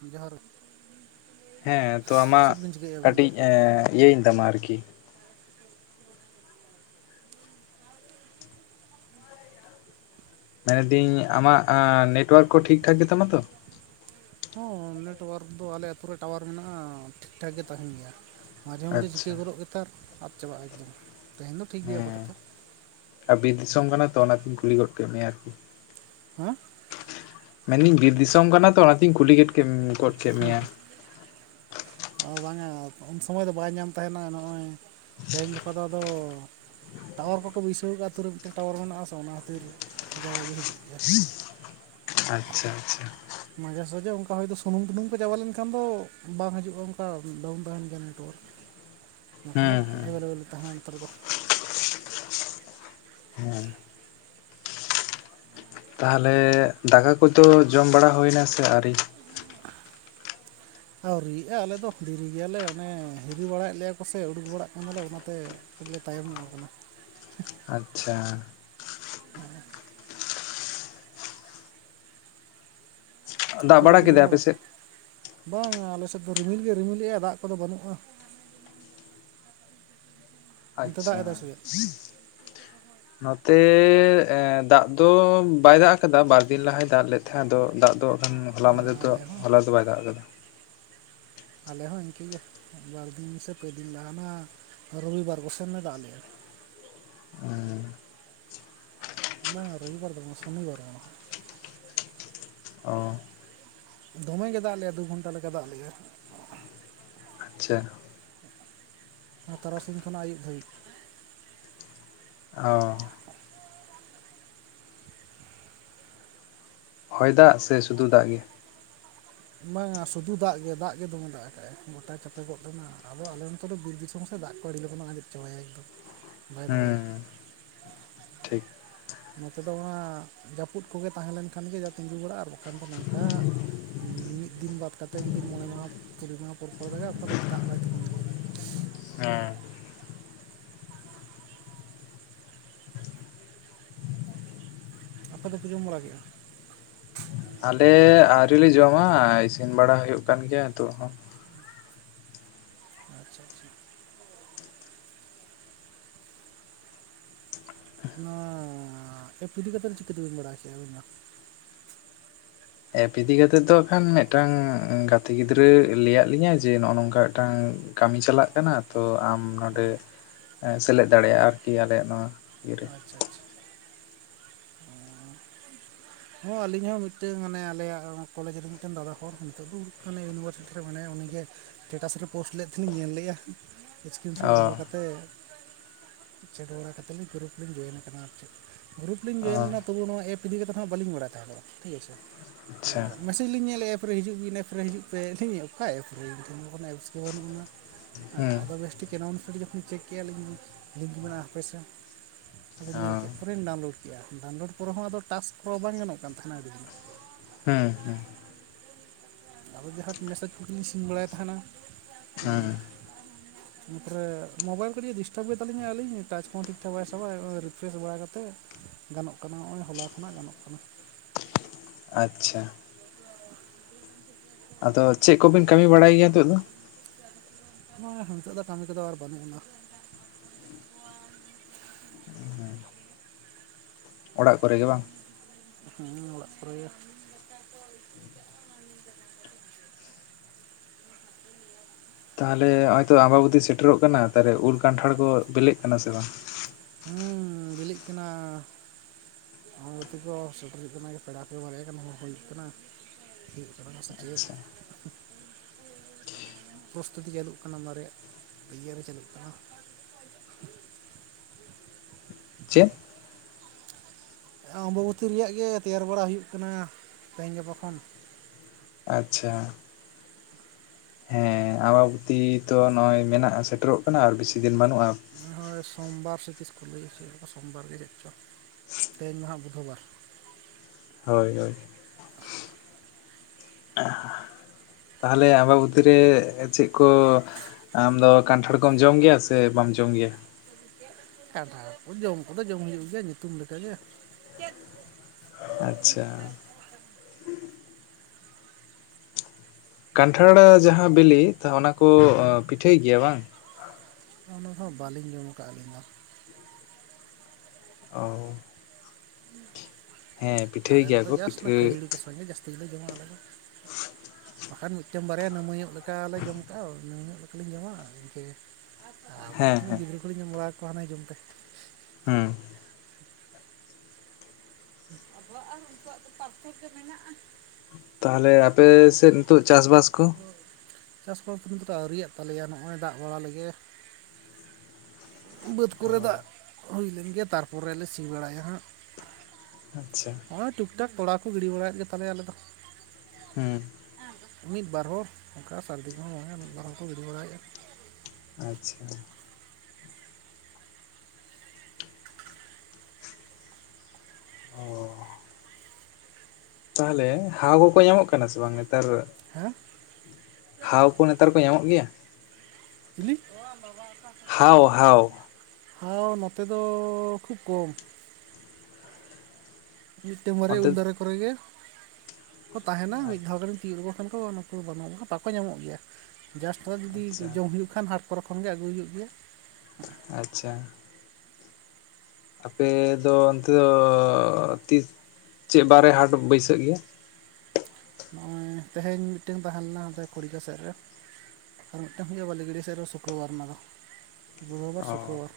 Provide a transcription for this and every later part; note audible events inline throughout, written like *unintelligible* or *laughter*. ᱡᱚᱦᱟᱨ ᱦᱮᱸ ᱛᱚ ᱟᱢᱟᱜ ᱪᱮᱫ ᱵᱤᱱ ᱪᱤᱠᱟᱹᱭᱮᱫᱼᱟ ᱟᱹᱵᱤᱱ ᱫᱚ ᱠᱟᱹᱴᱤᱡ ᱤᱭᱟᱹᱧ ᱛᱟᱢᱟ ᱟᱨᱠᱤ ᱢᱮᱱᱫᱟᱹᱧ ᱟᱢᱟᱜ ᱱᱮᱴᱳᱣᱟᱨᱠ ᱠᱚ ᱴᱷᱤᱠ ᱴᱷᱟᱠ ᱜᱮᱛᱟᱢᱟ ᱛᱚ? ᱦᱚᱸ ᱱᱮᱴᱚᱣᱟᱨᱠ ᱫᱚ ᱟᱞᱮ ᱟᱛᱩᱨ ᱨᱮ ᱴᱟᱣᱟᱨ ᱢᱮᱱᱟᱜᱼᱟ ᱴᱷᱤᱠ ᱴᱷᱟᱠ ᱜᱮ ᱛᱟᱦᱮᱱ ᱜᱮᱭᱟ᱾ ᱢᱟᱡᱷᱮ ᱢᱟᱡᱷᱮ ᱪᱤᱠᱟᱹ ᱟᱪᱪᱷᱟ ᱜᱚᱫᱚᱜ ᱜᱮᱛᱟᱨ ᱟᱫ ᱪᱟᱵᱟᱜᱼᱟ ᱮᱠᱫᱚᱢ ᱛᱮᱦᱮᱧ ᱫᱚ ᱴᱷᱤᱠ ᱜᱮᱭᱟ ᱦᱮᱸ ᱟᱯᱟᱛᱚᱛᱚ ᱟᱨ ᱵᱤᱨ ᱫᱤᱥᱚᱢ ᱠᱟᱱᱟ ᱛᱚ ᱚᱱᱟᱛᱤᱧ ᱠᱩᱞᱤ ᱜᱚᱫ ᱠᱮᱫ ᱢᱮᱭᱟ ᱟᱨᱠᱤ ᱦᱮᱸ ᱢᱮᱱᱫᱟᱹᱧ ᱵᱤᱨ ᱫᱤᱥᱚᱢ ᱠᱟᱱᱟ ᱛᱚ ᱚᱱᱟᱛᱤᱧ ᱠᱩᱞᱤ ᱜᱚᱫ ᱠᱮᱫ ᱢᱮᱭᱟ ᱚ ᱵᱟᱝᱟ ᱩᱱ ᱥᱚᱢᱚᱭ ᱫᱚ ᱵᱟᱭ ᱧᱟᱢ ᱛᱟᱦᱮᱱᱟ ᱱᱚᱜᱼᱚᱭ ᱛᱮᱦᱮᱧ ᱜᱟᱯᱟ ᱫᱚ ᱟᱫᱚ ᱴᱟᱣᱟᱨ ᱠᱚᱠᱚ ᱵᱟᱹᱭᱥᱟᱹᱣ ᱠᱟᱜᱼᱟ ᱟ. ᱛᱩᱨᱮ ᱢᱤᱫᱴᱮᱱ ᱴᱟᱣᱟᱨ ᱢᱮᱱᱟᱜ ᱟᱥᱮ ᱚᱱᱟ ᱠᱷᱟᱹᱛᱤᱨ ᱡᱟᱣ ᱜᱮ ᱦᱤᱡᱩᱜ ᱜᱮᱭᱟ *inaudible* ᱟᱪᱪᱷᱟ ᱟᱪᱪᱷᱟ ᱢᱟᱡᱷᱮ ᱥᱟᱡᱷᱮ ᱚᱱᱠᱟ ᱦᱚᱭ ᱥᱩᱱᱩᱢᱼᱩᱱᱩᱢ ᱠᱚ ᱪᱟᱵᱟ ᱞᱮᱱᱠᱷᱟᱱ ᱫᱚ ᱵᱟᱝ ᱦᱤᱡᱩᱜᱼᱟ ᱚᱱᱠᱟ ᱰᱟᱣᱩᱱ ᱛᱟᱦᱮᱸᱱ ᱜᱮᱭᱟ ᱱᱮᱴᱳᱣᱟᱨᱠ ᱵᱟᱠᱷᱟᱱ ᱫᱚ ᱦᱮᱸ ᱦᱮᱸ ᱮᱵᱮᱞᱮᱵᱮᱞ ᱛᱟᱦᱮᱸᱱᱟ ᱱᱮᱛᱟᱨ ᱫᱚ ᱦᱮᱸ ᱛᱟᱦᱚᱞᱮ ᱫᱟᱠᱟ ᱠᱚᱫᱚ ᱡᱚᱢ ᱵᱟᱲᱟ ᱦᱩᱭᱱᱟ ᱥᱮ ᱟᱹᱣᱨᱤ ᱟ. ᱣᱨᱤᱭᱟᱜᱼᱟ ᱟᱞᱮ ᱫᱚ ᱫᱤᱨᱤ ᱜᱮᱭᱟᱞᱮ ᱚᱱᱮ ᱦᱤᱨᱤ ᱵᱟᱲᱟᱭᱮᱫ ᱞᱮᱭᱟ ᱠᱚᱥᱮ ᱩᱰᱩᱠ ᱵᱟᱲᱟᱜ ᱠᱟᱱᱟᱞᱮ ᱚᱱᱟᱛᱮ ᱵᱚᱞᱮ ᱛᱟᱭᱚᱢ ᱧᱚᱜ ᱠᱟᱱᱟ ᱟᱪᱪᱷᱟ ᱦᱮᱸ ᱫᱟᱜ ᱟᱯᱮ ᱫᱚᱯᱮ ᱡᱚᱢ ᱠᱮᱫᱟᱭ ᱟᱯᱮ ᱵᱟᱲᱟ ᱠᱮᱫ ᱥᱮᱫ ᱵᱟᱝᱟ ᱟᱞᱮ ᱥᱮᱫ ᱮᱫ ᱫᱚ ᱨᱤᱢᱤᱞ ᱜᱮ ᱨᱤᱢᱤᱞᱮᱜᱼᱟ ᱫᱟᱜ ᱠᱚᱫᱚ ᱵᱟᱹᱱᱩᱜᱼᱟ ᱚᱱᱛᱮ ᱫᱟᱜ ᱟᱪᱪᱷᱟ ᱮᱫᱟᱭ ᱥᱮ ᱪᱮᱫ ᱱᱚᱛᱮ ᱫᱟᱜ ᱫᱚ ᱵᱟᱭ ᱫᱟᱜ ᱟᱠᱟᱫᱟ ᱵᱟᱨ ᱫᱤᱱ ᱞᱟᱦᱟᱭ ᱫᱟᱜ ᱞᱮᱫ ᱛᱟᱦᱮᱸᱫ ᱟᱫᱚ ᱫᱟᱜ ᱫᱚ ᱦᱚᱞᱟ ᱢᱟᱫᱷᱮᱨ ᱫᱚ ᱟᱞᱮ ᱦᱚᱸ ᱦᱚᱞᱟ ᱫᱚ ᱵᱟᱭ ᱫᱟᱜ ᱟᱠᱟᱫᱟ ᱟᱞᱮ ᱦᱚᱸ ᱤᱱᱠᱟᱹᱜᱮ ᱵᱟᱨᱫᱤᱱ ᱥᱮ ᱯᱮ ᱫᱤᱱ ᱞᱟᱦᱟᱱᱟᱜ ᱨᱚᱵᱤᱵᱟᱨ ᱠᱚ ᱥᱮᱱ ᱮ ᱫᱟᱜ ᱞᱮᱜᱼᱟ *inaudible* ᱵᱟᱝ ᱨᱚᱵᱤᱵᱟᱨ ᱫᱚ ᱵᱟᱝ ᱥᱚᱱᱤᱵᱟᱨ ᱵᱟᱝ ᱚ ᱫᱚᱢᱮ ᱜᱮ ᱫᱟᱜᱼᱟ ᱞᱮᱭᱟ ᱫᱩ ᱜᱷᱚᱱᱴᱟ ᱞᱮᱠᱟ ᱫᱟᱜ ᱞᱮᱭᱟ ᱟᱪᱪᱷᱟ ᱛᱟᱨᱟᱥᱤᱧ ᱠᱷᱚᱱᱟᱜ ᱟᱹᱭᱩᱵ ᱫᱷᱟᱹᱵᱤᱡ ᱚ ᱦᱚᱭ ᱫᱟᱜ ᱥᱮ ᱥᱩᱫᱷᱩ ᱫᱟᱜ ᱜᱮ ᱵᱟᱝᱟ ᱥᱩᱫᱷᱩ ᱫᱟᱜ ᱜᱮ ᱫᱟᱜ ᱜᱮ ᱫᱚᱢᱮ ᱫᱟᱜ ᱟᱠᱟᱫ ᱜᱚᱴᱟ ᱪᱟᱯᱮ ᱜᱚᱫ ᱞᱮᱱᱟ ᱟᱫᱚ ᱟᱞᱮ ᱱᱚᱛᱮ ᱫᱚ ᱵᱤᱨᱫᱤᱥᱳᱢ ᱫᱟᱜ ᱠᱚ ᱟᱹᱰᱤ ᱞᱚᱜᱚᱱ‌ᱮ ᱟᱸᱡᱮᱫ ᱪᱟᱵᱟᱭ ᱮᱠᱫᱚᱢ ᱵᱟᱭ ᱫᱚᱦᱚᱭᱟ ᱦᱮᱸ ᱱᱚᱛᱮ ᱫᱚ ᱚᱱᱟ ᱡᱟᱹᱯᱩᱫ ᱠᱚᱜᱮ ᱛᱟᱦᱮᱸ ᱞᱮᱱᱠᱷᱟᱱ ᱜᱮ ᱡᱟ ᱛᱤᱸᱜᱩ ᱵᱟᱲᱟᱜᱼᱟ ᱟᱨ ᱵᱟᱠᱷᱟᱱ ᱫᱚ ᱱᱚᱝᱠᱟ ᱢᱤᱫ ᱫᱤᱱ ᱵᱟᱫᱽ ᱠᱟᱛᱮᱜ ᱡᱩᱫᱤ ᱢᱚᱬᱮ ᱢᱟᱦᱟ ᱠᱩᱲᱤ ᱢᱟᱦᱟ ᱯᱚᱨ ᱯᱚᱨ ᱫᱟᱜᱟᱭᱟ ᱚᱱᱠᱟ ᱫᱚ ᱫᱟᱜ ᱵᱟᱭ ᱛᱤᱜᱩᱱ ᱜᱮᱭᱟ *inaudible* ᱦᱮᱸ ᱟᱯᱮ ᱫᱚᱯᱮ ᱡᱚᱢ ᱵᱟᱲᱟ ᱠᱮᱫᱼᱟ ᱟᱞᱮ ᱟᱹᱣᱨᱤᱮ ᱡᱚᱢᱟ ᱤᱥᱤᱱ ᱵᱟᱲᱟ ᱦᱩᱭᱩᱜ ᱠᱟᱱ ᱜᱮᱭᱟ ᱛᱚ ᱟᱪᱪᱷᱟ ᱟᱪᱪᱷᱟ ᱱᱚᱣᱟ ᱮᱯ ᱤᱫᱤ ᱠᱟᱛᱮᱫ ᱫᱚ ᱪᱤᱠᱟᱹᱛᱮᱵᱮᱱ ᱵᱟᱲᱟᱭ ᱠᱮᱫᱼᱟ ᱟᱹᱵᱮᱱ ᱫᱚ ᱮᱯ ᱤᱫᱤ ᱠᱟ ᱠᱟᱛᱮᱜ ᱫᱚ ᱤᱠᱷᱟᱱ ᱢᱤᱫᱴᱟᱝ ᱜᱟᱛᱮ ᱜᱤᱫᱽᱨᱟᱹᱭ ᱞᱟᱹᱭᱟᱫ ᱞᱤᱧᱟᱹ ᱡᱮ ᱱᱚᱜᱼᱚᱭ ᱱᱚᱝᱠᱟ ᱢᱤᱫᱴᱟᱝ ᱠᱟᱹᱢᱤ ᱪᱟᱞᱟᱜ ᱠᱟᱱᱟ ᱛᱚ ᱟᱢ ᱱᱚᱰᱮ ᱥᱮᱞᱮᱫ ᱫᱟᱲᱮᱭᱟᱜᱼᱟ ᱟᱨᱠᱤ ᱟᱞᱮᱭᱟᱜ ᱱᱚᱣᱟ ᱤᱭᱟᱹᱨᱮ ᱟᱪᱪᱷᱟ ᱟᱪᱪᱷᱟ ᱦᱚᱸ ᱟᱹᱞᱤᱧ ᱦᱚᱸ ᱢᱤᱫᱴᱮᱱ ᱢᱟᱱᱮ ᱟᱞᱮᱭᱟᱜ ᱠᱚᱞᱮᱡᱽ ᱨᱮᱱ ᱢᱤᱫᱴᱮᱱ ᱫᱟᱫᱟ ᱦᱚᱲ ᱱᱤᱛᱚᱜ ᱫᱚ ᱤᱭᱩᱱᱤᱵᱷᱟᱨᱥᱤᱴᱤ ᱨᱮ ᱢᱮᱱᱟᱭᱟ ᱩᱱᱤᱜᱮ ᱮᱴᱮᱴᱟᱥ ᱨᱮ ᱯᱳᱥᱴ ᱞᱮᱫ ᱛᱟᱦᱮᱱᱤᱧ ᱧᱮᱞ ᱞᱮᱫᱼᱟ ᱥᱠᱨᱤᱱᱥᱚᱴ ᱚ ᱫᱚᱦᱚ ᱠᱟᱛᱮᱫ ᱪᱮᱫ ᱵᱟᱲᱟ ᱠᱟᱛᱮ ᱜᱨᱩᱯ ᱞᱤᱧ ᱡᱚᱭᱮᱱ ᱟᱠᱟᱱᱟ ᱟᱨ ᱪᱮᱫ ᱜᱨᱩᱯ ᱞᱤᱧ ᱚ ᱡᱚᱭᱮᱱ ᱮᱱᱟ ᱛᱚᱵᱮ ᱱᱚᱣᱟ ᱮᱯ ᱤᱫᱤ ᱠᱟᱛᱮᱫ ᱦᱚᱸ ᱵᱟᱹᱞᱤᱧ ᱵᱟᱲᱟᱭ ᱛᱟᱦᱮᱸᱱᱚᱜ ᱴᱷᱤᱠ ᱟᱪᱷᱮ ᱛᱚ ᱟᱪᱪᱷᱟ ᱢᱮᱥᱮᱧ ᱞᱤᱧ ᱧᱮᱞᱮᱫᱼᱟ ᱮᱨᱯᱮ ᱦᱤᱡᱩᱜ ᱜᱤ ᱤᱱᱟᱹᱯᱚᱨᱮ ᱦᱤᱡᱩᱜ ᱯᱮ ᱟᱹᱞᱤᱧ ᱚᱠᱟ ᱮᱯ ᱨᱮᱞᱤᱧ ᱵᱚᱞᱚ ᱟᱠᱟᱱᱟ ᱮᱯᱥ ᱜᱮ ᱵᱟᱹᱱᱩᱜ ᱟᱱᱟ ᱦᱮᱸ ᱦᱩᱸ ᱟᱫᱚ ᱵᱮᱥ ᱴᱷᱤᱠ ᱮᱱᱟ ᱩᱱᱥ ᱡᱚᱠᱷᱚᱱᱤᱧ ᱪᱮᱠ ᱠᱮᱜᱼᱟᱞᱤᱧ ᱞᱤᱝᱠ ᱢᱮᱱᱟᱜᱼᱟ ᱦᱟᱯᱮ ᱥᱮ ᱟᱫᱚ ᱧᱮᱞ ᱚ ᱠᱮᱫ ᱯᱚᱨᱮᱧ ᱰᱟᱣᱩᱱᱞᱳᱰ ᱠᱮᱫᱮᱜᱼᱟ ᱰᱟᱣᱩᱱᱞᱳᱰ ᱯᱚᱨᱮ ᱦᱚᱸ ᱟᱫᱚ ᱴᱟᱥᱠ ᱨᱚ ᱵᱟᱝ ᱜᱟᱱᱚᱜ ᱠᱟᱱ ᱛᱟᱦᱮᱱᱟ ᱟᱹᱰᱤ ᱫᱤᱱ ᱦᱮᱸ ᱦᱮᱸ ᱟᱵᱚ ᱡᱟᱦᱟᱸ ᱢᱮᱥᱮᱡᱽ ᱠᱚᱜᱤᱧ ᱥᱤᱱ ᱵᱟᱲᱟᱭ ᱛᱟᱦᱮᱸᱱᱟ ᱦᱮᱸ ᱦᱩᱸ ᱚᱱᱟᱯᱚᱨᱮ ᱢᱳᱵᱟᱭᱤᱞ ᱠᱟᱹᱴᱤᱡ ᱰᱤᱥᱴᱟᱵ ᱜᱮ ᱛᱟᱞᱤᱧᱟ ᱟᱹᱞᱤᱧ ᱴᱟᱪ ᱠᱚᱦᱚᱸ ᱴᱷᱤᱠ ᱴᱷᱟᱠ ᱵᱟᱭ ᱥᱟᱵᱟᱜᱼᱟ ᱨᱤᱯᱷᱨᱮᱥ ᱵᱟᱲᱟ ᱠᱟᱛᱮᱫ ᱜᱟᱱᱚᱜ ᱠᱟᱱᱟ ᱱᱚᱜᱼᱚᱭ ᱦᱚᱞᱟ ᱠᱷᱚᱱᱟᱜ ᱜᱟᱱᱚᱜ ᱠᱟᱱᱟ᱾ ᱟᱪᱪᱷᱟ ᱟᱫᱚ ᱪᱮᱫ ᱠᱚᱵᱤᱱ ᱠᱟᱹᱢᱤ ᱵᱟᱲᱟᱭ ᱜᱮᱭᱟ ᱱᱤᱛᱚᱜ ᱫᱚ? ᱱᱤᱛᱚᱜ ᱫᱚ ᱠᱟᱹᱢᱤ ᱠᱚᱫᱚ ᱟᱨ ᱵᱟᱹᱱᱩᱜ ᱟᱱᱟ᱾ ᱚᱲᱟᱜ ᱠᱚᱨᱮ ᱜᱮ ᱵᱟᱝ? ᱦᱮᱸ ᱚᱲᱟᱜ ᱠᱚᱨᱮ ᱜᱮ *inaudible* ᱛᱟᱦᱚᱞᱮ ᱱᱚ-ᱚᱭᱛᱚ ᱟᱢᱵᱟᱵᱚᱛᱤ ᱥᱮᱴᱮᱨᱚᱜ ᱠᱟᱱᱟ ᱛᱟᱦᱞᱮ ᱩᱞ ᱠᱟᱱᱴᱷᱟᱲ ᱠᱚ ᱵᱤᱞᱮᱜ ᱠᱟᱱᱟ ᱥᱮ ᱵᱟᱝ? ᱦᱮᱸ ᱵᱤᱞᱤᱜ ᱠᱟᱱᱟ᱾ ᱟᱢᱵᱟᱵᱚᱛᱤ ᱠᱚ ᱥᱮᱴᱮᱨᱚᱜ ᱠᱟᱱᱟ ᱯᱮᱲᱟ ᱠᱚ ᱵᱟᱨᱭᱟ ᱜᱟᱱ ᱦᱚᱦᱚ ᱦᱩᱭ ᱠᱟᱱᱟ *unintelligible* ᱥᱮ ᱪᱮᱫ ᱟᱪᱪᱷᱟ ᱯᱨᱚᱥᱛᱩᱛᱤ ᱪᱟᱹᱞᱩᱜ ᱠᱟᱱᱟ ᱚᱱᱟ ᱨᱮᱭᱟᱜ ᱤᱭᱮ ᱪᱟᱹᱞᱩᱜ ᱠᱟᱱᱟ ᱪᱮᱫ ᱚᱢᱵᱟᱵᱚᱛᱤ ᱨᱮᱭᱟᱜ ᱜᱮ ᱛᱮᱭᱟᱨ ᱵᱟᱲᱟ ᱦᱩᱭᱩᱜ ᱠᱟᱱᱟ ᱛᱮᱦᱤᱧ ᱜᱟᱯᱟ ᱠᱷᱚᱱ ᱟᱪᱪᱷᱟ ᱦᱮᱸ ᱟᱢᱵᱟᱵᱚᱛᱤ ᱛᱚ ᱱᱚᱜᱼᱚᱭ ᱢᱮᱱᱟᱜᱼᱟ ᱥᱮᱴᱮᱨᱚᱜ ᱠᱟᱱᱟ ᱟᱨ ᱵᱮᱥᱤ ᱫᱤᱱ ᱵᱟᱹᱱᱩᱜᱼᱟ᱾ ᱦᱳᱭ ᱥᱚᱢᱵᱟᱨ ᱥᱮ ᱛᱤᱥ ᱠᱩ ᱞᱟᱹᱭ ᱩᱪᱩᱮᱫ ᱥᱚᱢᱵᱟᱨ ᱜᱮ ᱡᱟᱱᱤᱪ ᱪᱚᱝ ᱛᱮᱦᱧ ᱢᱟᱦᱟᱸᱜ ᱵᱩᱫᱷᱵᱟᱨ ᱦᱳᱭ ᱦᱳᱭ ᱛᱟᱦᱚᱞᱮ ᱟᱢᱵᱟᱵᱫᱤᱨᱮ ᱪᱮᱫ ᱠᱚ ᱟᱢ ᱫᱚ ᱠᱟᱱᱴᱷᱟᱲ ᱠᱚᱢ ᱡᱚᱢ ᱜᱮᱭᱟ ᱥᱮ ᱵᱟᱢ ᱡᱚᱢ ᱜᱮᱭᱟ ᱠᱟᱱᱴᱷᱟᱲ ᱠᱚ ᱡᱚᱢ ᱠᱚᱫᱚ ᱡᱚᱢ ᱦᱩᱭᱩᱜ ᱜᱮᱭᱟ ᱧᱩᱛᱩᱢᱠᱟᱜᱮ ᱟᱪᱪᱷᱟ ᱠᱟᱱᱴᱷᱟᱲ ᱡᱟᱦᱟᱸᱦᱟ ᱵᱤᱞᱤ ᱚᱱᱟᱠᱚ ᱯᱤᱴᱷᱟᱹᱭ ᱜᱮᱭᱟ ᱵᱟᱝ ᱚᱱᱟ ᱫᱚ ᱵᱟᱹᱞᱤᱧ ᱡᱚᱢ ᱠᱟᱜ ᱟᱹᱞᱤᱧ ᱫᱚ᱾ ᱚᱸ-ᱚᱸ *unintelligible* ᱦᱩᱸ ᱜᱮᱭᱟ ᱟᱞᱮᱫᱚ ᱠᱚ ᱡᱟᱥᱴ ᱚᱱᱟ ᱯᱤᱴᱷᱟᱹ ᱠᱷᱟᱹᱡᱟᱹᱲᱤ ᱠᱚ ᱥᱟᱣ ᱡᱟᱹᱥᱛᱤ ᱜᱮᱞᱮ ᱡᱚᱢᱟ ᱟᱞᱮ ᱫᱚ ᱵᱟᱠᱷᱟᱱ ᱢᱤᱫᱴᱮᱱ ᱵᱟᱨᱭᱟ ᱱᱟᱹᱢᱟᱹᱧᱚᱜ ᱞᱮᱠᱟᱞᱮ ᱡᱚᱢ ᱟᱠᱟᱟᱜᱼᱟ ᱤᱱᱟᱹ ᱧᱚᱜ ᱞᱮᱠᱟᱞᱧ ᱡᱚᱢᱟ ᱤᱱᱠᱟᱹ ᱦᱮᱸ ᱟᱫᱚᱠᱷᱟᱱ ᱦᱮᱸ ᱜᱤᱫᱽᱨᱟᱹ ᱠᱚᱞᱤᱧ ᱡᱚᱢ ᱵᱟᱲᱟ ᱠᱚᱣᱟ ᱦᱟᱱᱮ ᱡᱚᱢ ᱯᱮ᱾ ᱦᱮᱸ *unintelligible* ᱢᱮᱱᱟᱜᱼᱟ ᱛᱟᱦᱞᱮ ᱟᱯᱮ ᱥᱮᱫ ᱱᱤᱛᱚᱜ ᱪᱟᱥᱵᱟᱥ ᱠᱚ ᱪᱟᱥᱵᱟᱥ ᱠᱤᱱᱛᱩᱟ ᱟᱹᱣᱨᱤᱭᱮᱫ ᱛᱟᱞᱮᱭᱟ ᱱᱚᱜᱼᱚᱭ ᱫᱟᱜ ᱵᱟᱲᱟ ᱞᱮᱜᱮ᱾ ᱵᱟᱹᱫᱽ ᱠᱚᱨᱮ ᱫᱟᱜ ᱦᱩᱭ ᱞᱮᱱ ᱜᱮᱭᱟ ᱛᱟᱨᱯᱚᱨᱮ ᱞᱮ ᱥᱤ ᱵᱟᱲᱟᱭᱟ ᱦᱟᱸᱜ᱾ ᱟᱪᱪᱷᱟ ᱛᱚᱞᱟ ᱠᱚᱲᱟ ᱠᱚ ᱜᱤᱰᱤ ᱵᱟᱲᱟᱭᱮᱫ ᱜᱮᱛᱟᱞᱮᱭᱟ ᱟᱞᱮ ᱫᱚ᱾ ᱦᱩᱸ ᱢᱤᱫ ᱵᱟᱨ ᱦᱚᱸ ᱚᱱᱠᱟ ᱥᱟᱹᱨᱫᱤ ᱠᱚᱦᱚᱸ ᱵᱟᱝᱟ ᱢᱤᱫ ᱵᱟᱨ ᱦᱚᱸᱠᱚ ᱜᱤᱰᱤ ᱵᱟᱲᱟᱭᱮᱫᱼᱟ ᱟᱪᱪᱷᱟ ᱚ ᱛᱟᱦᱚᱞᱮ ᱦᱟᱣ ᱠᱚᱠᱚ ᱧᱟᱢᱚᱜ ᱠᱟᱱᱟ ᱥᱮ ᱵᱟᱝ ᱱᱮᱛᱟᱨ᱾ ᱦᱮᱸ ᱦᱟᱣ ᱠᱚ ᱱᱮᱛᱟᱨ ᱠᱚ ᱧᱟᱢᱚᱜ ᱜᱮᱭᱟ? ᱪᱤᱞᱤ? ᱦᱟᱣ ᱦᱟᱣ ᱦᱟᱣ ᱱᱚᱛᱮ ᱫᱚ ᱠᱷᱩᱵᱽ ᱠᱚᱢ᱾ ᱢᱤᱫᱴᱮᱱ ᱢᱟᱨᱮ ᱚᱱᱛᱮ ᱩᱞ ᱫᱟᱨᱮ ᱠᱚᱨᱮ ᱜᱮ᱾ ᱠᱚ ᱛᱟᱦᱮᱱᱟ ᱢᱤᱫ ᱫᱷᱟᱣ ᱜᱢ ᱛᱤᱭᱳᱜ ᱞᱮᱚ ᱠᱷᱟᱱ ᱠᱚ ᱚᱱᱟ ᱠᱚ ᱵᱟᱹᱱᱩᱜ ᱵᱟᱠᱚ ᱧᱟᱢᱚᱜ ᱜᱮᱭᱟ ᱡᱟᱥᱴ ᱛᱷᱚᱲᱟ ᱡᱩᱫᱤ ᱟᱪᱪᱷᱟ ᱡᱚᱢ ᱦᱩᱭᱩᱜ ᱠᱷᱟᱱ ᱦᱟᱴ ᱠᱚᱚᱨᱨᱮ ᱠᱷᱚᱱᱜᱮ ᱟᱹᱜᱩᱭ ᱦᱩᱭᱩᱜ ᱜᱮᱭᱟ ᱟᱪᱪᱷᱟ ᱟᱯᱮ ᱫᱚ ᱚᱱᱛᱮ ᱫᱚ ᱛᱤᱥ ᱪᱮᱫ ᱵᱟᱨᱮ ᱦᱟᱴ ᱵᱟᱹᱭᱥᱟᱹᱜ ᱜᱮ ᱦᱮᱸ ᱛᱮᱦᱮᱧ ᱢᱤᱫᱴᱮᱱ ᱛᱟᱦᱮᱸ ᱞᱮᱱᱟ ᱚᱸᱰᱮ ᱠᱷᱚᱲᱤᱠᱟ ᱥᱮᱫ ᱨᱮ ᱟᱨ ᱢᱤᱫᱴᱟᱱ ᱦᱩᱭᱩᱜᱼᱟ ᱵᱟᱹᱞᱤᱰᱤ ᱥᱮᱫ ᱨᱮ ᱥᱩᱠᱨᱚᱵᱟᱨ ᱚᱱᱟᱫᱚ ᱵᱩᱫᱷᱵᱟᱨ ᱚ ᱥᱩᱠᱨᱚᱵᱟᱨ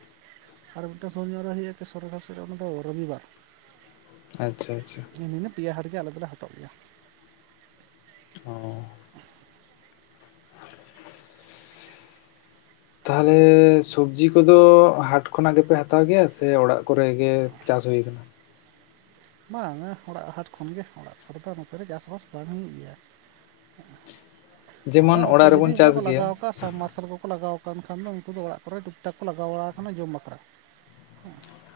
ᱟᱨ ᱢᱤᱫᱴᱟᱱ ᱫᱚ ᱥᱚᱨ ᱨᱮ ᱦᱩᱭᱩᱜᱼᱟ ᱥᱚᱨᱠ ᱥᱮᱫ ᱨᱮ ᱚᱱᱟ ᱫᱚ ᱨᱚᱵᱤᱵᱟᱨ ᱟᱪᱪᱷᱟ ᱟᱪᱪᱷᱟ ᱱᱤᱱᱟᱹ ᱯᱮᱭᱟ ᱦᱟᱴ ᱜᱮ ᱟᱞᱮ ᱫᱚᱞᱮ ᱦᱟᱴᱚᱜ ᱜᱮᱭᱟ ᱚ ᱛᱟᱦᱚᱞᱮ ᱥᱚᱵᱽᱡᱤ ᱠᱚᱫᱚ ᱦᱟᱴ ᱠᱷᱚᱱᱟᱜ ᱜᱮᱯᱮ ᱦᱟᱛᱟᱣ ᱜᱮᱭᱟ ᱥᱮ ᱚᱲᱟᱜ ᱠᱚᱨᱮ ᱜᱮ ᱪᱟᱥ ᱵᱟᱥ ᱦᱩᱭᱩᱜᱼᱟ ᱵᱟᱝ-ᱟ ᱚᱲᱟᱜ ᱦᱟᱴ ᱠᱷᱚᱱᱜᱮ ᱚᱲᱟᱜ ᱠᱚᱨᱮ ᱫᱚ ᱱᱚᱛᱮᱨᱮ ᱪᱟᱥᱼᱵᱟᱥ ᱵᱟᱝ ᱦᱩᱭᱩᱜ ᱜᱮᱭᱟ ᱡᱮᱢᱚᱱ ᱦᱚᱸ ᱚᱠᱚᱭ ᱚᱲᱟᱜ ᱡᱩᱫᱤ ᱨᱮᱵᱚᱱ ᱚᱱᱠᱟ ᱪᱟᱥ ᱠᱚ ᱜᱮᱭᱟ ᱞᱟᱜᱟᱣ ᱠᱟᱜ ᱥᱟᱵᱼᱢᱟᱨᱥᱟᱞ ᱠᱚᱠᱚ ᱞᱟᱜᱟᱣ ᱵᱟᱝ ᱠᱷᱟᱱ ᱫᱚ ᱩᱱᱠᱩ ᱫᱚ ᱚᱲᱟᱜ ᱠᱚᱨᱮ ᱴᱩᱠ ᱴᱟᱠ ᱠᱚ ᱞᱟᱜᱟᱣ ᱵᱟᱲᱟᱣ ᱟᱠᱟᱱᱟ ᱡᱚᱢ ᱵᱟᱠᱷᱨᱟ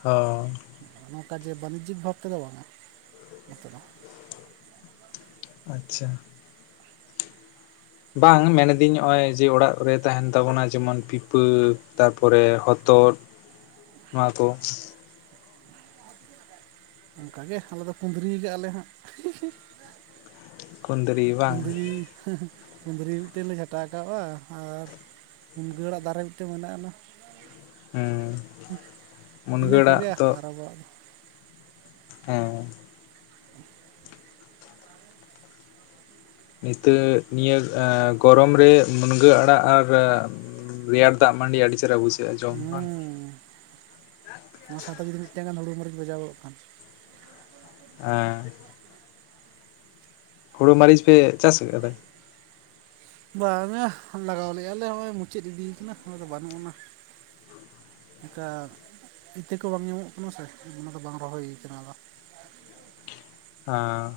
ᱦᱚᱸ ᱢᱮ ᱵᱟᱱᱤᱡᱤᱵ ᱵᱷᱟᱵ ᱛᱮᱫᱚ ᱵᱟᱝ-ᱟ ᱱᱚᱛᱮ ᱫᱚ ᱟᱪᱪᱷᱟ ᱵᱟᱝ ᱢᱮᱱᱫᱟᱹᱧ ᱱᱚᱜ ᱚᱭ ᱡᱮ ᱚᱲᱟᱜ ᱨᱮ ᱛᱟᱦᱮᱱ ᱛᱟᱵᱚᱱᱟ ᱡᱮᱢᱚᱱ ᱯᱤᱯᱟᱹ ᱛᱟᱨᱯᱚᱨᱮ ᱦᱚᱛᱚᱫ ᱱᱚᱣᱟ ᱠᱚ ᱚᱱᱠᱟᱜᱮ ᱟᱞᱮ ᱫᱚ ᱠᱩᱸᱫᱽᱨᱤ ᱜᱮ ᱟᱞᱮ ᱦᱟᱸᱜ ᱠᱩᱸᱫᱽᱨᱤ ᱵᱟᱝ ᱠᱩᱸᱫᱽᱨᱤ ᱠᱩᱸᱫᱽᱨᱤ ᱢᱤᱫᱴᱮᱱ ᱞᱮ ᱡᱷᱟᱴᱟ ᱟᱠᱟᱜᱼᱟ ᱟᱨ ᱢᱩᱱᱜᱟᱹ ᱟᱲᱟᱜ ᱫᱟᱨᱮ ᱢᱤᱫᱴᱮᱱ ᱢᱮᱱᱟᱜᱼᱟᱱᱟ ᱦᱮᱸ ᱢᱩᱱᱜᱟᱹ ᱤᱱᱟᱹ ᱟᱲᱟᱜ ᱠᱚᱜᱮ ᱫᱚ ᱟᱨ ᱟᱵᱚᱣᱟᱜ ᱫᱚ ᱦᱮᱸ ᱱᱤᱛᱚᱜ ᱱᱤᱭᱟᱹ ᱜᱚᱨᱚᱢ ᱨᱮ ᱢᱩᱱᱜᱟᱹ ᱟᱲᱟᱜ ᱟᱨ ᱨᱮᱭᱟᱲ ᱫᱟᱜ ᱢᱟᱹᱰᱤ ᱟᱹᱰᱤ ᱪᱮᱦᱨᱟ ᱵᱩᱡᱷᱟᱹᱜᱼᱟ ᱡᱚᱢ ᱵᱟᱝ *inaudible* ᱚᱱᱟ ᱥᱟᱶᱛᱮ ᱡᱩᱫᱤ *unintelligible* ᱦᱮᱸ ᱦᱩᱲᱩ ᱢᱟᱹᱨᱤᱪ ᱯᱮ ᱪᱟᱥ ᱟᱠᱟᱫᱟ ᱵᱟᱝ-ᱟ ᱞᱟᱜᱟᱣ ᱞᱮᱫᱼᱟᱞᱮ ᱦᱚᱸᱜᱼᱚᱭ ᱢᱩᱪᱟᱹᱫ ᱤᱫᱤᱭ ᱠᱟᱱᱟ ᱚᱱᱟ ᱫᱚ ᱵᱟᱹᱱᱩᱜ ᱟᱱᱟ ᱚᱱᱠᱟ ᱤᱛᱟᱹ ᱠᱚ ᱵᱟᱝ ᱧᱟᱢᱚᱜ ᱠᱟᱱᱟ ᱥᱮ ᱚᱱᱟ ᱫᱚ ᱵᱟᱝ ᱨᱚᱦᱚᱭ ᱦᱳᱭ ᱟᱠᱟᱱᱟ ᱚᱱᱟ ᱫᱚ *inaudible* ᱦᱟᱸ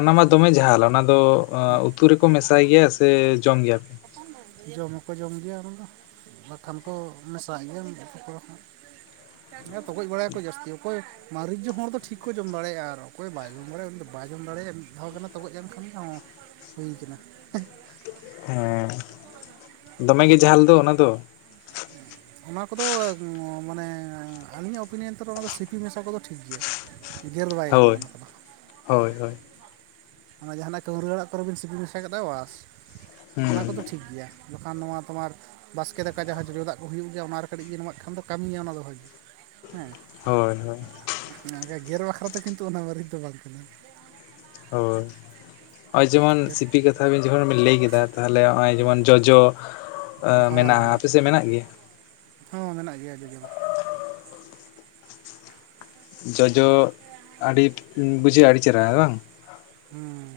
ᱚᱱᱟ ᱢᱟ ᱫᱚᱢᱮ ᱡᱷᱟᱞ ᱚᱱᱟ ᱫᱚ ᱩᱛᱩ ᱨᱮᱠᱚ ᱢᱮᱥᱟᱭ ᱜᱮᱭᱟ ᱥᱮ ᱡᱚᱢ ᱜᱮᱭᱟ ᱯᱮ ᱡᱚᱢ ᱦᱚᱸᱠᱚ ᱡᱚᱢ ᱜᱮᱭᱟ ᱚᱱᱟ ᱫᱚ ᱵᱟᱠᱷᱟᱱ ᱠᱚ ᱢᱮᱥᱟᱭ ᱜᱮᱭᱟ ᱢᱤᱫ ᱩᱛᱩ ᱠᱚ ᱦᱚᱸ ᱦᱮᱸ ᱛᱚᱠᱚᱡ ᱵᱟᱲᱟᱭᱟᱠᱚ ᱡᱟᱹᱥᱛᱤ ᱚᱠᱚᱭ ᱦᱮᱸ ᱛᱚᱜᱚᱡ ᱵᱟᱲᱟᱭ ᱟᱠᱚ ᱡᱟᱹᱥᱛᱤ ᱚᱠᱚᱭ ᱢᱟᱹᱨᱤᱪ ᱡᱚᱢ ᱦᱚᱲ ᱫᱚ ᱴᱷᱤᱠ ᱠᱚ ᱡᱚᱢ ᱫᱟᱲᱮᱭᱟᱜᱼᱟ ᱟᱨ ᱚᱠᱚᱭ ᱵᱟᱭ ᱡᱚᱢ ᱫᱟᱲᱮᱭᱟᱜᱼᱟ ᱵᱟᱭᱡᱚᱢ ᱫᱟᱲᱮᱭᱟᱜᱼᱟ ᱢᱤᱫ ᱫᱷᱟᱣ ᱜᱟᱱᱮ ᱛᱚᱜᱚᱡ ᱟᱱᱠᱷᱟᱱ ᱦᱚᱸ ᱦᱩᱭ ᱠᱟᱱᱟ ᱦᱮᱸ ᱫᱚᱢᱮ ᱜᱮ ᱡᱷᱟᱞ ᱫᱚ ᱚᱱᱟ ᱫᱚ ᱚᱱᱟ ᱠᱚᱫᱚ ᱢᱟᱱᱮ ᱟᱹᱞᱤᱧᱟᱜ ᱩᱯᱤᱱᱤᱭᱚᱱ ᱛᱮᱫᱚ ᱥᱤᱯᱤ ᱢᱮᱥᱟ ᱠᱚᱫᱚ ᱴᱷᱤᱠ ᱜᱮᱭᱟ ᱜᱮᱨ ᱵᱟᱭ ᱜᱟᱱᱚᱜᱼᱟ ᱦᱳᱭ ᱚᱱᱟ ᱠᱚᱫᱚ ᱦᱳᱭ ᱦᱳᱭ ᱚᱱᱟ ᱡᱟᱦᱟᱱᱟᱜ ᱠᱟᱹᱣᱨᱟᱹ ᱟᱲᱟᱜ ᱠᱚᱨᱮ ᱵᱮᱱ ᱥᱤᱯᱤ ᱢᱮᱥᱟ ᱠᱮᱫᱟ ᱵᱟᱥ ᱚᱱᱟ ᱦᱩᱸ ᱠᱚᱫᱚ ᱴᱷᱤᱠ ᱜᱮᱭᱟ ᱵᱟᱠᱷᱟᱱ ᱱᱚᱣᱟ ᱛᱳᱢᱟᱨ ᱵᱟᱥᱠᱮ ᱫᱟᱠᱟ ᱡᱟᱦᱟᱸ ᱡᱚᱡᱚ ᱫᱟᱜ ᱦᱩᱭᱩᱜ ᱜᱮᱭᱟ ᱚᱱᱟᱨᱮ ᱠᱟᱹᱴᱤᱡ ᱵᱤᱱ ᱮᱢᱟᱜ ᱠᱷᱟᱱ ᱫᱚ ᱠᱟᱹᱢᱤᱭᱟ ᱚᱱᱟ ᱫᱚ ᱦᱚᱭ ᱦᱳᱭ ᱦᱳᱭ ᱜᱮᱨ ᱵᱟᱠᱷᱨᱟ ᱫᱚ ᱠᱤᱱᱛᱩ ᱚᱱᱟ ᱢᱟᱹᱨᱤᱪ ᱫᱚ ᱵᱟᱝ ᱠᱟᱱᱟ ᱦᱚᱸ ᱱᱚᱜᱼᱚᱭ ᱡᱮᱢᱚᱱ ᱜᱮᱨ ᱥᱤᱯᱤ ᱠᱟᱛᱷᱟ ᱵᱤᱱ ᱡᱮᱢᱚᱱ ᱵᱤᱱ ᱞᱟᱹᱭ ᱠᱮᱫᱟ ᱛᱟᱦᱚᱞᱮ ᱱᱚᱜᱼᱚᱭ ᱡᱮᱢᱚᱱ ᱡᱚᱡᱚ ᱦᱳᱭ ᱢᱮᱱᱟᱜᱼᱟ ᱟᱯᱮ ᱥᱮᱫ ᱢᱮᱱᱟᱜ ᱜᱮᱭᱟ ᱦᱚᱸ ᱢᱮᱱᱟᱜ ᱜᱮᱭᱟ ᱡᱚᱡᱚ ᱫᱚ ᱡᱚᱡᱚ ᱟᱹᱰᱤ ᱵᱩᱡᱷᱟᱹᱜᱼᱟ ᱟᱹᱰᱤ ᱪᱮᱦᱨᱟ ᱵᱟᱝ ᱦᱩᱸ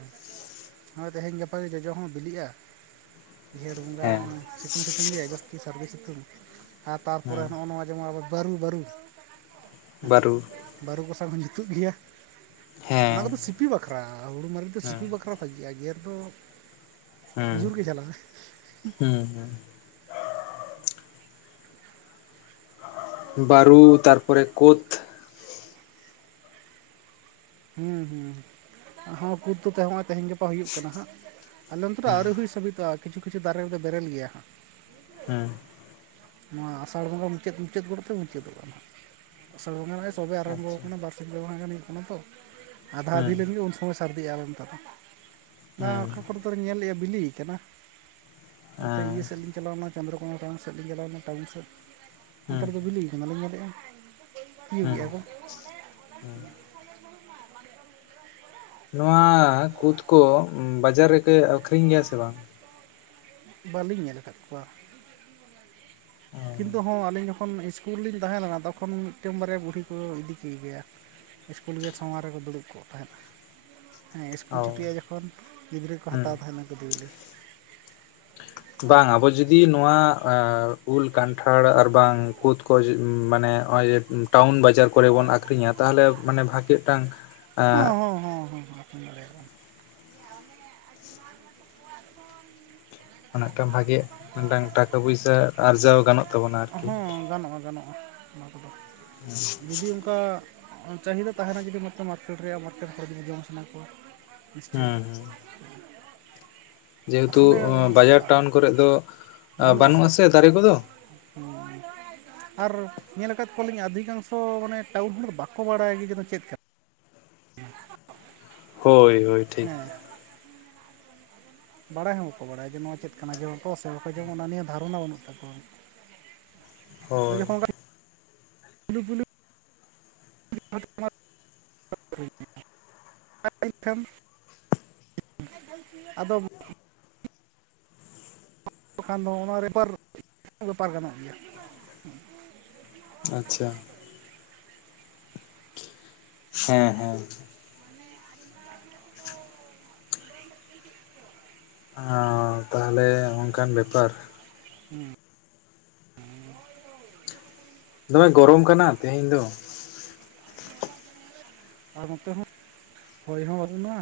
ᱦᱳᱭ ᱛᱮᱦᱮᱧ ᱜᱟᱯᱟ ᱜᱮ ᱡᱚᱡᱚ ᱦᱚᱸ ᱵᱤᱞᱤᱜᱼᱟ ᱡᱷᱮᱸᱰ ᱵᱚᱸᱜᱟ ᱦᱮᱸ ᱥᱤᱛᱩᱝ ᱥᱤᱛᱩᱝ ᱜᱮ ᱡᱟᱹᱥᱛᱤ ᱥᱟᱹᱨᱫᱤ ᱥᱤᱛᱩᱝ ᱟᱨ ᱛᱟᱨᱯᱚᱨᱮ ᱦᱮᱸ ᱱᱚᱜᱼᱚ ᱱᱚ-ᱚᱭ ᱡᱮᱢᱚᱱ ᱟᱵᱚ ᱵᱟᱹᱨᱩ ᱵᱟᱹᱨᱩ ᱵᱟᱹᱨᱩ ᱵᱟᱹᱨᱩ ᱠᱚᱥᱟ *unintelligible* ᱡᱩᱛᱩᱜ ᱜᱮᱭᱟ ᱚᱱᱟ ᱦᱮᱸ ᱠᱚᱫᱚ ᱥᱤᱯᱤ ᱵᱟᱠᱷᱨᱟ ᱦᱩᱲᱩ ᱢᱟᱨᱤᱪ ᱫᱚ ᱦᱮᱸ ᱥᱤᱯᱤ ᱵᱟᱠᱷᱨᱟ ᱵᱷᱟᱹᱜᱤᱜᱼᱟ ᱜᱮᱨ ᱫᱚ ᱟᱹᱰᱤ ᱦᱮᱸ ᱡᱳᱨ ᱜᱮ ᱡᱷᱟᱞ-ᱟ ᱦᱩᱸ ᱵᱟᱨᱩ ᱛᱟᱨᱯᱚᱨᱮ ᱠᱳᱛᱷ ᱦᱩᱸ ᱦᱩᱸ ᱟᱨᱦᱚ ᱠᱩᱫ ᱠᱚᱛᱮ ᱛᱮᱦᱮᱧ ᱜᱟᱯᱟ ᱦᱩᱭᱩᱜ ᱠᱟᱱᱟ ᱦᱟᱸᱜ ᱟᱞᱮ ᱱᱚᱛᱮ ᱫᱚ ᱦᱩᱸ ᱟᱹᱣᱨᱤ ᱦᱩᱭ ᱥᱟᱹᱵᱩᱛ ᱟ ᱠᱤᱪᱷᱩ ᱠᱤᱪᱷᱩ ᱫᱟᱨᱮ ᱨᱮᱫᱚ ᱵᱮᱨᱮᱞ ᱜᱮᱭᱟ ᱦᱮᱸ ᱱᱚᱣᱟ ᱟᱥᱟᱲ ᱵᱚᱸᱜᱟ ᱢᱩᱪᱟᱹᱫ ᱢᱩᱪᱟᱹᱫ ᱜᱚᱫᱛᱮ ᱢᱩᱪᱟᱹᱫᱚᱜᱼᱟ ᱦᱟᱸᱜ ᱟᱥᱟᱲ ᱵᱚᱸᱜᱟ ᱥᱚᱵᱮ ᱟᱨᱟᱢᱵᱚ ᱟᱪᱪᱷᱟ ᱟᱠᱟᱱᱟ ᱵᱟᱨᱥᱤᱧ ᱵᱟᱝᱟᱱ ᱦᱩᱭᱩᱜ ᱠᱟᱱᱟ ᱛᱚ ᱟᱫᱷᱟ ᱫᱤ ᱦᱩᱸ ᱞᱮᱱᱜᱮ ᱩᱱ ᱥᱚᱢᱚᱭ ᱥᱟᱨᱫᱤᱜᱼᱟ ᱵᱟᱝ ᱦᱩᱸ ᱚᱠᱟ ᱠᱚᱨᱮ ᱫᱚᱞᱮ ᱧᱮᱞ ᱞᱮᱫᱼᱟ ᱵᱤᱞᱤ ᱠᱟᱱᱟ ᱚᱱᱛᱮ ᱤᱭᱟᱹ ᱦᱮᱸ ᱥᱮᱫ ᱞᱤᱧ ᱪᱟᱞᱟᱣᱱᱟ ᱪᱚᱱᱫᱨᱚᱠᱚᱱᱟ ᱴᱟᱣᱩᱱ ᱥᱮᱫ ᱞᱤᱧ ᱪᱟᱞᱟᱣ ᱞᱮᱱᱟ ᱴᱟᱣᱩᱱ ᱥᱮᱫ ᱚᱱᱛᱮ ᱦᱩᱸ ᱨᱮ ᱫᱚ ᱵᱤᱞᱤ ᱠᱟᱱᱟᱞᱤᱧ ᱧᱮᱞ ᱞᱮᱫᱼᱟ ᱛᱤᱭᱩᱜ ᱦᱩᱸ ᱜᱮᱼᱟ ᱠᱚ ᱦᱩᱸ ᱱᱚᱣᱟ ᱠᱩᱫ ᱠᱚ ᱵᱟᱡᱟᱨ ᱨᱮᱠᱚ ᱟᱠᱷᱨᱤᱧ ᱜᱮᱭᱟ ᱥᱮ ᱵᱟᱝ ᱵᱟᱹᱞᱤᱧ ᱧᱮᱞ ᱟᱠᱟᱫ ᱠᱚᱣᱟ ᱠᱤᱱᱛᱩ ᱦᱚᱸ ᱟᱹᱞᱤᱧ ᱡᱚᱠᱷᱚᱱ ᱤᱥᱠᱩᱞ ᱨᱮ ᱞᱤᱧ ᱛᱟᱦᱮᱸ ᱞᱮᱱᱟ ᱛᱚᱠᱷᱚᱱ ᱢᱤᱫᱴᱮᱱ ᱵᱟᱨᱭᱟ ᱵᱩᱲᱦᱤ ᱠᱚ ᱤᱫᱤ ᱠᱮ ᱜᱮᱭᱟ ᱥᱠᱩᱞ ᱜᱮᱴ ᱥᱟᱢᱟᱝ ᱨᱮᱠᱚ ᱫᱩᱲᱩᱵ ᱠᱚᱜ ᱛᱟᱸᱦᱮᱫ ᱦᱮᱸ ᱤᱥᱠᱩᱞ ᱚ ᱪᱷᱩᱴᱤᱜᱼᱟ ᱡᱚᱠᱷᱚᱱ ᱜᱤᱫᱽᱨᱟᱹ ᱠᱚ ᱦᱟᱛᱟᱣ ᱦᱩᱸ ᱛᱟᱦᱮᱸᱱᱟ ᱠᱩᱫ ᱵᱤᱞᱤ *inaudible* ᱵᱟᱝ ᱟᱵᱚ ᱡᱩᱫᱤ ᱱᱚᱣᱟ ᱮ ᱩᱞ ᱠᱟᱱᱴᱷᱟᱲ ᱟᱨ ᱵᱟᱝ ᱠᱩᱫ ᱠᱚ ᱢᱟᱱᱮ ᱱᱚᱜᱼᱚᱭ ᱡᱮ ᱴᱟᱣᱩᱱ ᱵᱟᱡᱟᱨ ᱠᱚᱨᱮ ᱵᱚᱱ ᱟᱠᱷᱨᱤᱧᱟ ᱛᱟᱦᱚᱞᱮ ᱢᱟᱱᱮ ᱵᱷᱟᱜᱮ ᱢᱤᱫᱴᱟᱝ ᱦᱚ ᱦᱚ ᱦᱚ ᱚᱱᱟᱴᱟᱝ ᱵᱷᱟᱜᱮ ᱢᱤᱫᱴᱟᱝ ᱴᱟᱠᱟ ᱯᱚᱭᱥᱟ ᱟᱨᱡᱟᱣ ᱜᱟᱱᱚᱜ ᱛᱟᱵᱚᱱᱟ ᱟᱨᱠᱤ ᱦᱚᱸ ᱜᱟᱱᱚᱜᱼᱟ ᱜᱟᱱᱚᱜᱼᱟ ᱚᱱᱟ ᱠᱚᱫᱚ ᱡᱩᱫᱤ ᱚᱱᱠᱟ ᱪᱟᱦᱤᱫᱟ ᱛᱟᱦᱮᱱᱟ ᱡᱩᱫᱤ ᱢᱮᱫᱴᱟᱝ ᱢᱟᱨᱠᱮᱴ ᱨᱮᱭᱟᱜ ᱢᱟᱨᱠᱮᱴ ᱦᱚᱲ ᱡᱚᱢ ᱥᱟᱱᱟ ᱠᱚᱣᱟ ᱱᱤᱥᱪᱚᱭ ᱦᱮᱸ ᱦᱮᱸ ᱡᱮᱦᱮᱛᱩ ᱵᱟᱡᱟᱨ ᱴᱟᱣᱩᱱ ᱠᱚᱨᱮᱜ ᱫᱚ ᱵᱟᱹᱱᱩᱜ ᱟᱥᱮ ᱫᱟᱨᱮ ᱠᱚᱫᱚ ᱦᱚ ᱟᱨ ᱧᱮᱞ ᱟᱠᱟᱫ ᱠᱚᱣᱟᱞᱤᱧ ᱚᱫᱷᱤᱠᱟᱝᱥᱚ ᱢᱟᱱᱮ ᱴᱟᱣᱩᱱ ᱦᱚᱲ ᱫᱚ ᱵᱟᱠᱚ ᱵᱟᱲᱟᱭᱟ ᱡᱮ ᱱᱚᱣᱟ ᱫᱚ ᱪᱮᱫ ᱠᱟᱱᱟ ᱦᱳᱭ ᱦᱳᱭ ᱴᱷᱤᱠ ᱦᱮᱸ *unintelligible* ᱵᱟᱲᱟᱭ ᱦᱚᱸ ᱵᱟᱠᱚ ᱵᱟᱲᱟᱭᱟ ᱡᱮ ᱱᱚᱣᱟ ᱪᱮᱫ ᱠᱟᱱᱟ ᱡᱚᱢᱟ ᱠᱚᱥᱮ ᱵᱟᱠᱚ ᱡᱚᱢᱟ ᱱᱚᱣᱟ ᱱᱤᱭᱟᱹ ᱫᱷᱟᱨᱚᱱᱟ ᱵᱟᱹᱱᱩᱜ ᱛᱟᱠᱚᱣᱟ *inaudible* ᱟᱫᱚ ᱦᱳᱭ ᱡᱚᱠᱷᱚᱱ *unintelligible* *inaudible* ᱟᱫᱚ ᱟᱫᱚ ᱠᱷᱟᱱ ᱫᱚ ᱚᱱᱟ ᱨᱮᱯᱟᱨ ᱵᱮᱯᱟᱨ ᱜᱟᱱᱚᱜ ᱜᱮᱭᱟ ᱟᱪᱪᱷᱟ ᱦᱮᱸ ᱦᱮᱸ ᱮ ᱛᱟᱦᱞᱮ ᱚᱱᱠᱟᱱ ᱵᱮᱯᱟᱨ ᱦᱮᱸ ᱦᱮᱸ ᱫᱚᱢᱮ ᱜᱚᱨᱚᱢ ᱠᱟᱱᱟ ᱛᱮᱦᱮᱧ ᱫᱚ ᱟᱨ ᱱᱚᱛᱮ ᱦᱚᱸ ᱦᱚᱭ ᱦᱚᱸ ᱵᱟᱹᱱᱩᱜᱼᱟ